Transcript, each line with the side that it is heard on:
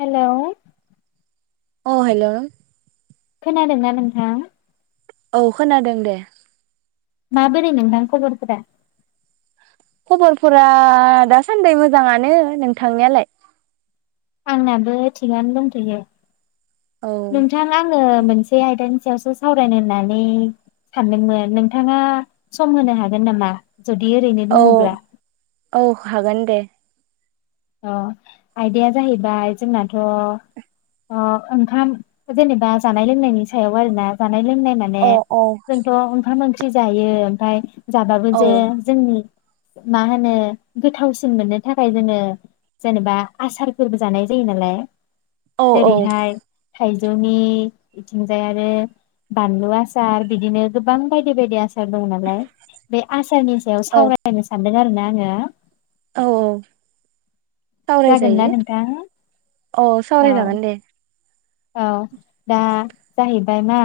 left: Hello
right: अ hello
left: खोनादोंना नोंथां?
right: औ खोनादों दे।
left: माबोरै नोंथां खबरफोरा?
right: खबरफोरा दासान्दै मोजाङानो। नोंथांनियालाय?
left: आंनाबो थिगानो दोनथयो।
right: औ
left: नोंथां आं ङो मोनसे आयदानि सायावसो सावरायनो होननानै सानदोंमोन। नोंथाङा सम होनो हागोन नामा? जुदि ओरैनो
right: औ
left: दङब्ला
right: औ हागोन दे
left: अ आयदाया जाहैबाय जोंनाथ' अओंखाम जेनेबा जानाय लोंनायनि सायाव आरोना ज नाय लोंनाय माने
right: अ अ औ
left: जोंथ ओंखाम ख्रि जायो ओमफाय जाबाबो
right: औ
left: जे जोंनि मा होनो गोथावसिन मोननो थाखाय जोङो जेनेबा आसारफोरबो जानाय जायो नालाय
right: औ औ
left: जेरैहाय थाइजौनि बिथिंजाय आरो बानलु आसार बिदिनो गोबां बायदि बायदि आसा सार दं नालाय बे आसारनि सायाव सावरायनो सान दों आरोना आङो
right: औ औ सावराय
left: जागोन ना
right: जायो
left: नोंथां
right: औ सावराय जागोन दे।
left: औ दा जाहैबाय मा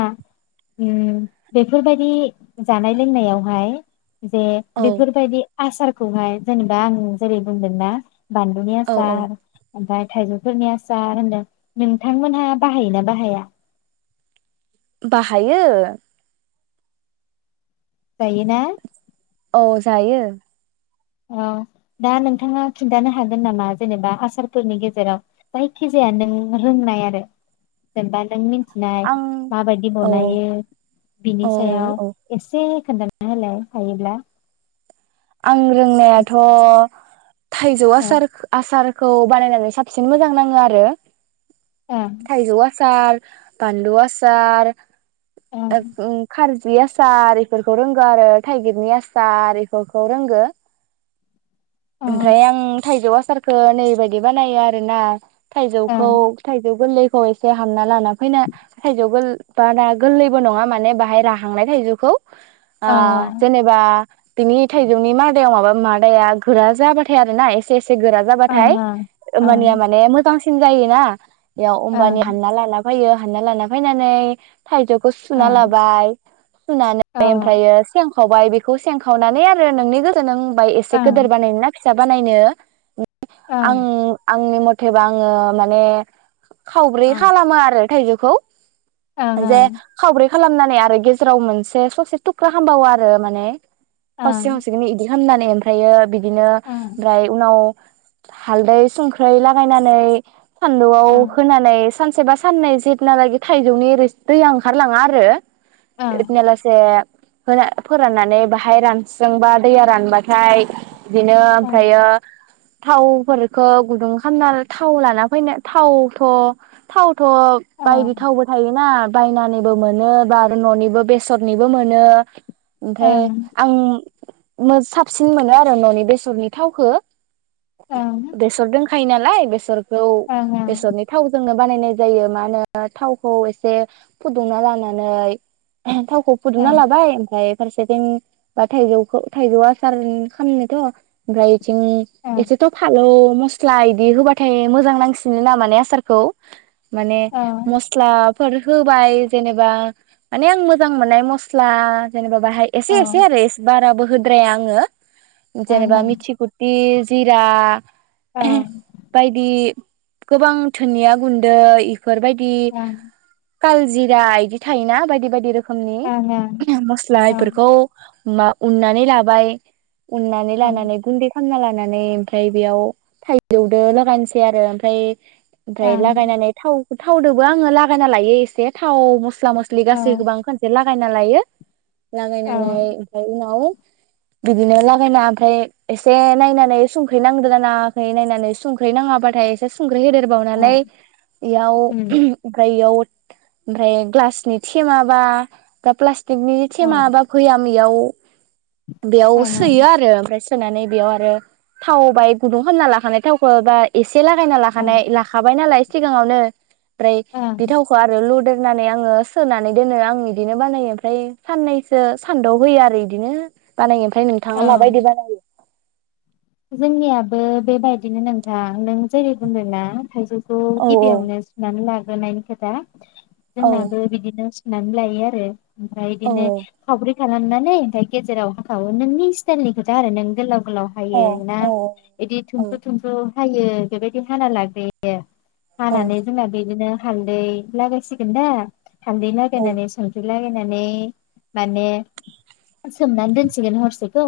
left: उम बेफोरबायाददि जानाय लोंनायावहाय जे
right: औ
left: बेफोरबायदि आसारखौहाय जेनेबा आं जेरै बुंदोंना बानलु
right: औ औ
left: सार ओमफाय थाइजौफोरनि आसार होनदों नोंथांमोनहा बाहायोना बाहाया?
right: बाहायो
left: जायो ना?
right: औ जायो।
left: औ दा नोंथाङा खिन्थानो हागोन नामा? जेनेबा आसारफोरनि गेजेराव जायखिजाया नों रोंनाय आरो जेनेबा नों मिन थिनाय
right: आं
left: माबायदि
right: औ
left: बनायो
right: औ
left: बिनि सायाव
right: औ
left: एसे [unintelligible] हायोब्ला
right: आं रोंनायाथ' थायजौ
left: औ
right: आसारख आसार खौ बानायनानै साबसिन मोजां नाङो आरो।
left: ओं
right: थायजौ आ सार बानलु आसार
left: ओं
right: ओ ओ खारजि जि आसार इफोरखौ रोंगौ आरो थाइगिरनि आसार इ फोरखौ रोंगो
left: ओं
right: ओमफ्राय आं थाइजौ आसारखौ नैबायाददि बानायो आरो ना थाइजौखौ
left: ओं
right: थाइजौ गोरलै खौ एसे हानना लाना फैना थाइजौ गोल बारा गोल्लैबो नङा माने बाहाय राहांनाय थायजौखौ आ
left: औ
right: जेनेबा बिनि थाइजौनि मादायाव माबा मादाया गोरा जाबाथाय आर ना एसे एस एसे गोरा
left: औ ओं
right: जाबाथाय मानिया
left: ओं
right: माने मोजांसि जायोना बेयाव अमबानि
left: ओं
right: हानना लाना फैयो हानना लाना फैनानै थाइजौखौ सुना
left: ओं
right: लाबाय सुनानै
left: ओं
right: ओमफ्रायो सें खावबाय बेखौे सें खावनानै आरो नोंनि गोसो नों एसे
left: औ ओं
right: गोदोन बानायनो ना फि फिसा बानायनो आं आंनि मथ गोबां माने खावब्रै
left: ओं
right: खालामो आरो थाइजौखौ
left: ओं
right: खौ जे खावब्रै खालामनानै आरो गेजेराव मोनसे ससे थुख्रा खामबावो आरो माने खावसे
left: ओं
right: खावसे इदि खालामामनानै ओमफ्रायायो बि बिदिनो
left: ओं
right: ओमफ्राय उनाव हालदै संख्रै लागायनानै सान्दुंआव
left: ओं
right: होनानै सानसेबा साननै जेबलागि थाइजौनि रोसि दैया ओंखारलाङा आरो इदिनालासे। होन फोराननानै बाहाय हाय रानस्रेबा दैया रानबाथाय। बिदिनो
left: ओं ओं
right: ओमफ्रायो थावफोरखौ गुदुं खालामना थाव लाना फैना थावथ' थाव थ बायदि थावबो थायोना। बायनानैबो मोनो बा आरो ननिबो बेसरनिबो मोनो ओमफ्राय
left: ओं
right: आं साबसिन मोनो आरो ननि बेसरनि थावखौ।
left: ओं
right: बेसर दोन दंखायो नालाय बेसर
left: ओं
right: बेसरनि थावजोंनो बानायनाय जायो मा होनो थावखौ एसे फुदुंना लानानै। [unintelligible] थावखौ फुदुंना
left: ओं ओं
right: लाबाय ओमफ्राय। फारसेथिं बा थाइजौखौ थाइजौ आसार खालामनोथ ओमफ्राय
left: ओं
right: एसेथ' फालौ। मस्ला इदि होबाथाय मोजां नांसिनो ना माने आसारखौ। माने
left: औ
right: मस्ला। फोर होबाय जेनेबा माने आं मोजां मोननाय मस्ला जेनेबा बाहाय एसे
left: ओं
right: ए बाराबो होद्राया आङो
left: ओं
right: जेनेबा मिथि गुटि जिरा -
left: ओं
right: बायदि गोबां थुननिया गुन्दै। फोर बायदि
left: ओं ओं
right: कालजिरा बिदि थायोना बायदि बायदि रोखोम
left: ओं
right: खोमनि मस्ला
left: ओं
right: बेफोरखौ। उननानै लाबाय। उननानै
left: ओं
right: लानानै गुन्दै फोनना लानानै ओमफाय बेयाव थाइजौजों लागायसै आरो ओमफाय ओमफ्राय
left: ओं
right: लागायनानै थाव थावजोंबो आङो लागायना लायो एसे थाव स्ला मस
left: ओं
right: गासैखौबोा खसे ला फायना लायो। ओ
left: औ
right: ओमफ्राय उनाव। बिदिनो लागायना ओमफ्राय एसे नायनानै संख्रै नांदो नाङाखै नायनानै संख्रै नाङाबाथाय एसे सु ख्रि
left: ओं
right: होदेरबावनानै बेयाव ओ
left: उम
right: ओमफ्राय इयाव ओमफ्राय ग्लासनि थेमाबा बा प्लास्टिक [unintelligible]
left: औ
right: थेमा बा गैयामिवाव बेयाव
left: ओं
right: सोयो
left: ओं
right: आरो ओमफ्राय सोनानै बेयाव आरो थाव बाय गुदुं खालामना लाखानाय थावखौ ए से लागायना
left: ओं
right: लाखानाय लाखाबाय नालाय‌‌ सिगाङावनो। फ्राय
left: ओं
right: बिथावखौ आरो लुदो होनानै आङो सोनानै दोनो आं बिदिनो बानायो ओमफ्राय सानै ओ सान्दुआव होयो आरो बिदिनो बानायो ओमफाय
left: औ
right: नोंथाङा माबायदि बानायो?
left: जोंनियाबो बेबायदिनो नोंथां नों जेरै बुंदों ना थायजौ खौ
right: औ
left: गिबि आं सुनानै ला ग्रोनायनि खोथा
right: औ
left: जोंनाबो बिदिनो नानै लायो आरो। ओमफ्राय
right: औ
left: इदिननो साब्रै खालामनानै ओमफ्राय गेजेराव होखावो नोंनि स्टाइलनि खोथा आरो नों गोलाव गोलाव
right: औ
left: फायो ना
right: औ
left: बिदि थुमफ्रु थुमफ्रु हायो बेबायदि हाना लाग्रोयो।
right: औ
left: हानानै जोंना बेदिनो हालदै लागायसिगोन दा हालदै लागायनानै संख्रि लागायनानै माने सोमनानै दोनसिगोन हरसेखौ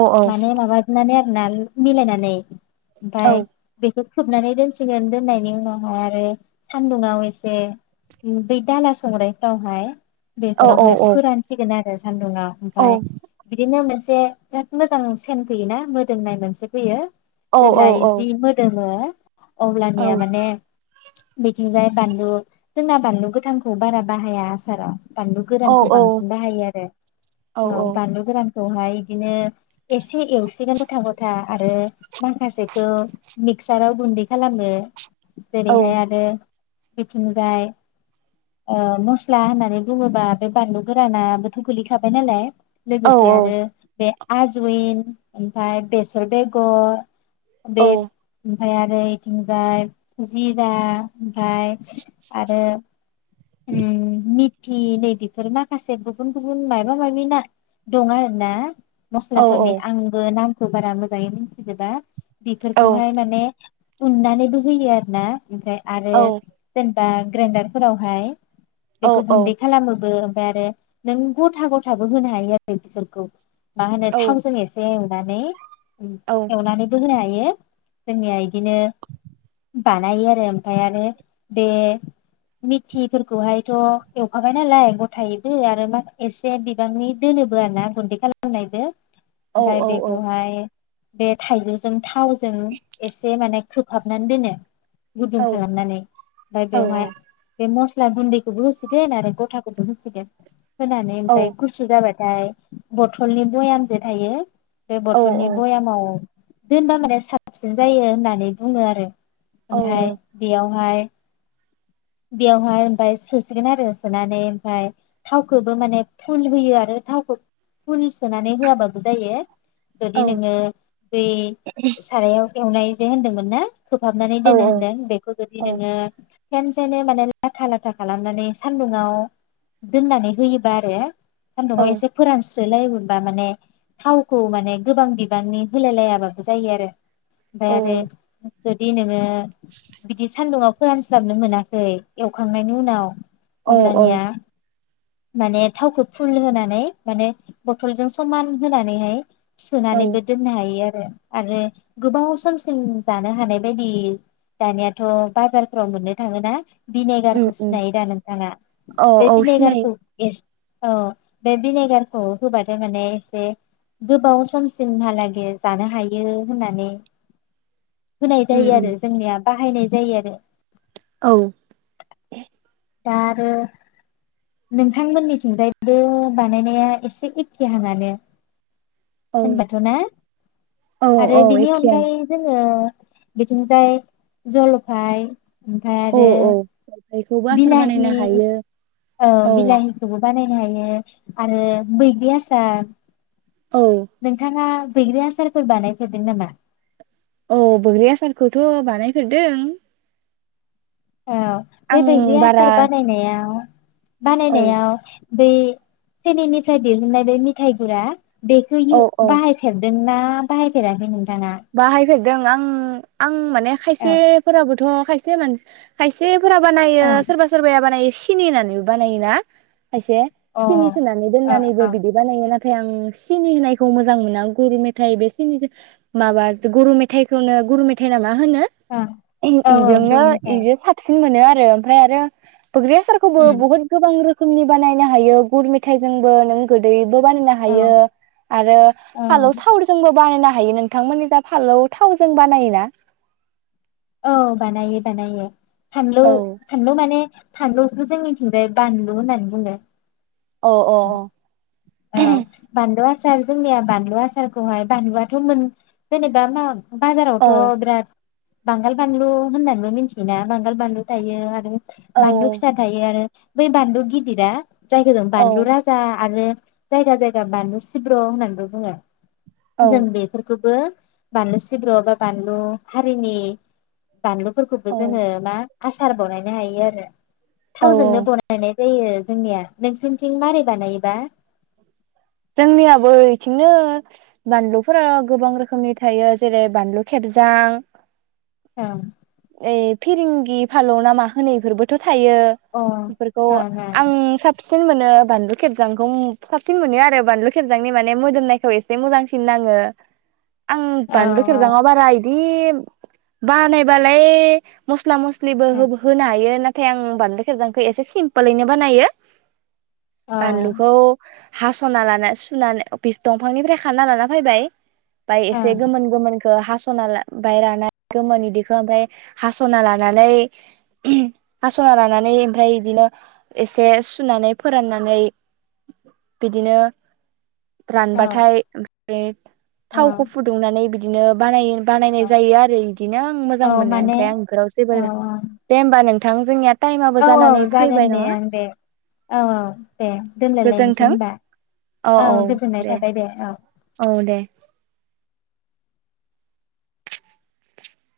right: औ औ
left: नानै आरोना मिलायनानै ओमफ्राय बेखौ खोबनानै दोनसिगोन दोननायनि उनावहाय आरो सान्दुुंवा एसे बै दाला संग्रायफ्रावहाय
right: औ औ
left: बेफोरावहाय
right: औ
left: बेफोरानोसिगोन आरो। सानदुङाव
right: औ
left: ओमफ्राय बिदिनो मेसे बे बिराद मोजां सेन फैयोना मोदोमनाय मोनसे फैयो। जेब्ला इस्दि मोदोमो अब्लानिया माने बिथिंजाय बानलु जोंना बानलु गोथांखौ बारा बाहाया आसाराव। बानलु गोरानखौ बांसिन बाहायो आरो औ बानलु गोरान खौहाय बिदिनो एस से एवसिगोन गथा गथा आरो माखासेखौ मिक्साराव गुन्दै खालामो। जेरैहाय आरो बिथिंजाय अ मस्ला होननानै बुङोबा बे बानलु गोरानाबोथ' गोलिखाबाय नालाय। लोगोसे आरो बे आजविन ओमफ्राय बेसर बेगर देब‌ उम। फाय आरो इथिंजाय जिरा ओमफाय आरो उम मि थि नै बेेफोर माखासे गुबुन गुबुन मायबा माबि ना दं आरो ना मस्लाफोनि बो नामखौ बारा मोजाङै मिथिजोबा बेफोरखौहाय माने उननानैबो होयो आरो ना ओमफाय आरो जों दा ग्रेन्डारफोरावहाय बेखौ गुन्दै खालामोबो फाय आरो नों गथा गथाबो होनो हायो आरो बिसोरखौ मा होनो थाव ए एवनानै उम एवनानैबो होनाय हा यो जोंनिया इदिनो बानायो आरो ओमफाय आरो बे मिथिफोरखौहायथ एवखाबाय नालाय गथायैबो आरो माख एसे बिबांनि दोनोबो आर ना गुन्दै खालामनायबो फाय बेख'हाय बे थाइजौजों थावजों एसे माने खोबहाबनानै दोनो। गुदुं खालामनानै फाय बेवहाय बे मस होया गुन्दैखौबो होसिगोन आरो गथाखौबो होसिगोन होनानै ओमफाय गुसु जाबा फ्राय बथलनि बयामबो थायो बे बथलनि बयामाव दोनबा माने साबसिन जायो होननानै बुङो आरो
right: औ
left: ओमफाय बेयावहाय बेवहाय ओमफाय सोसिगोन आरो सोनानै ओमफाय थावखौबो माने फुल होयो आरो थावखौ फुल सोनानै होआबाबो जायो जुदि नोङो बै सारायाव एवनाय जे होनदोंमोन ना खोबहाबनानै दोनो होनदों बेखौ जुदि नोङो फेन्स सेने माने लाथा लाथा खालामनानै सान्दुआव दोननानै होयोबा आरो सान्दुंयाव एसे फोरानस्रो सोलाय मोनबा माने थावखौ माने गोबां बिबांनि होलाय लायाबाबो जायो आरो ओमफाय आरोे जुदि नोङो बिदि सान्दुंङाव फोरानस्लाबनो मोना। एवखांनायनि उनाव
right: औ
left: अब्लानिया माने थावखौ फुल होनानै माने बथलजों समान होनानैहाय सोनानानैबो दोननो हायो आरो आरो गोबाव समसिम जानो हानाय बायदि दानियाथ' बाजारफ्राव मोननो थाङोना।
right: उम
left: भिनेगारखौ
right: उम
left: सिनायो दा नोंथाङा?
right: औ
left: बे
right: औ सिनायो
left: भिनेगारखौ एसे औ बे भिनेगारखौ होबाथाय माने एसे गोबाव समसिमहालागै जानो हायो होननानै होनाय
right: उम
left: जायो
right: उम
left: आरो जोंनिया बाहायनाय जायो आरो
right: औ
left: दा आरो नोंथांमोननिथिंजायबो बानायनाया एसे एखखेहांआनो।
right: औ
left: होनबाथ' ना
right: औ
left: आरो
right: औ
left: बिनि
right: एखेयानो
left: अनगायै जोङो बिथिंजाय जलफाय ओमफ्राय
right: औ
left: आरो
right: औ बेखौबो आसार बानायनो हायो।
left: ओ
right: औ
left: बिलााहिखौबो बानायनो हायो आरो बैग्रि आसार
right: औ
left: नोंथाङा? बैग्रि आसारफोर बानायफेरदों नामा?
right: औ बैग्रि आसारखौथ' बानायफेरदों।
left: औ बे
right: आं
left: बैग्रि
right: बारा
left: आसार बानायनायाव
right: औ
left: बानायनायाव बे सिनिनिफ्राय दिहुननाय बे मिथाय गुरा बेखौ
right: औ
left: इउ
right: औ
left: बाहायफेरदों? ना बाहायफेराखै नोंथां
right: बाहायफेरदों आं आं माने
left: औ
right: खायसेफोराबोथ' खायसे सेमोन खायसे फोरा बानायो
left: औ
right: सोरबा सोरबाया बानायो सिनि होनानै बानायोना? खायसे
left: अ ओ
right: सिनि सोनानै
left: ओ
right: दोननानैबो
left: ओ
right: बिदि बानायोना? नाथाय आं सिनि होनायखौ मोजां मोना गुर मेथाइ बे सिनिजों माबा सो गुरु मेथाइखौनो गुर मेथाइ नामा मा होनो ओहोम
left: औ
right: बिजोंनो
left: गुर मेथाइ
right: बिजों साबसिन मोनो आरो ना। [unintelligible] ओमफ्राय आरो बैग्रि आसारखौबो
left: उम
right: बहुत गोबां रोख रोखोमनि बानायनो हायो गुर मेथाइजोंबो नों गोदै बो बानायनो
left: औ
right: हायो आरो
left: ओं
right: फालौ संख्रिजोंबो बानायनो हायो। हायो नों बिथांमोननि जा फालौ थावजों बानायोना?
left: औ बानायो बानायो। फानलौ
right: औ
left: फानलौ माने? फानलुखौ जोंनिथिंजाय बानलु होननानै बुङो।
right: अह - अह
left: औ बानलु आसार आसार जोंनिया बानलु आसारखौहाय बानलुआथ' मोन जेनेबा मा
right: अ औ
left: बाजारावथ बिराद बांगाल बानलु होननानैबो मिथियोना बांगाल बानलु थायो आरो
right: औ
left: बानलु फिसा थायो आरो बै बानलु गिदिरा जायखौ जों
right: औ
left: बानलु राजा आरो जायगा जायगा बानलु सिब्र होननानैबो बुङो।
right: औ
left: जों बेफोरखौबो बानलु सिब्र बा बानलु हारिनि बानलुफोरखौबो
right: औ
left: जोङो मा आसार बनायनो हायो आरो थावजोंनो
right: औ
left: बानायनाय जायो जोंनिया नोंसोरनिथिं मारै बानायोबा?
right: जोंनियाबो बिथिंनो बानलुफोरा गोबां रोखोमनि थायो जेरै बानलु खेबजां
left: औ
right: ए फिरिेंगि फानलौ ना मा होनो बेफोरबोथ' थायो
left: ओं
right: बेफोरखौ
left: अ
right: आं साबसिन मोनो बानलु खेबजांखौ ओम साबसिन मोनो आरो बानलु खेबजांनि माने मोदोमनायखौ एसे मोजांसिन नाङो। आं
left: ओं
right: बानलु खेबजाङाव बारा बि बानाय बालाय मस्ला-मस्लि मस्लिबो होबो -होनो हायो ना नाथाय आं बानलु खेबजांखौ एसे सिम्पोलैनो बानायो
left: औ
right: बानलुखौ हास'ना लाना सुनानै दंफांनिफ्राय खाना लाना फैबाय बाय एसे
left: ओं
right: गोमोन गोमोन हासना [inaudible] बाय [inaudible] [unintelligible] रानाय गोमोनि दिखौ ओमफ्राय हासना लानानै हासना लानानै ओमफ्राय बिदिनो एसे सुनानै फोराननानै बिदिनो
left: औ
right: रानबाथाय ए थावखौ
left: औ
right: फुदुंनानै बिदि बिदिनो बानायो। बानायनाय जायो आरो इदिनो ओं मो
left: औ
right: मोजां मोनो
left: माने
right: ओमफाय आं इफोराव जेबो
left: औ
right: दे होनबा होमब्ला नोंथां जोंनिया। टाइमाबो
left: औ औ
right: जानानै
left: जागोन
right: फैबाय
left: दे
right: नङा
left: आं दे औ औ दे दोनलायलायनोसै
right: गोजोन्थों
left: होनबा औ गोजोननाय थाबाय दे औ।
right: औ दे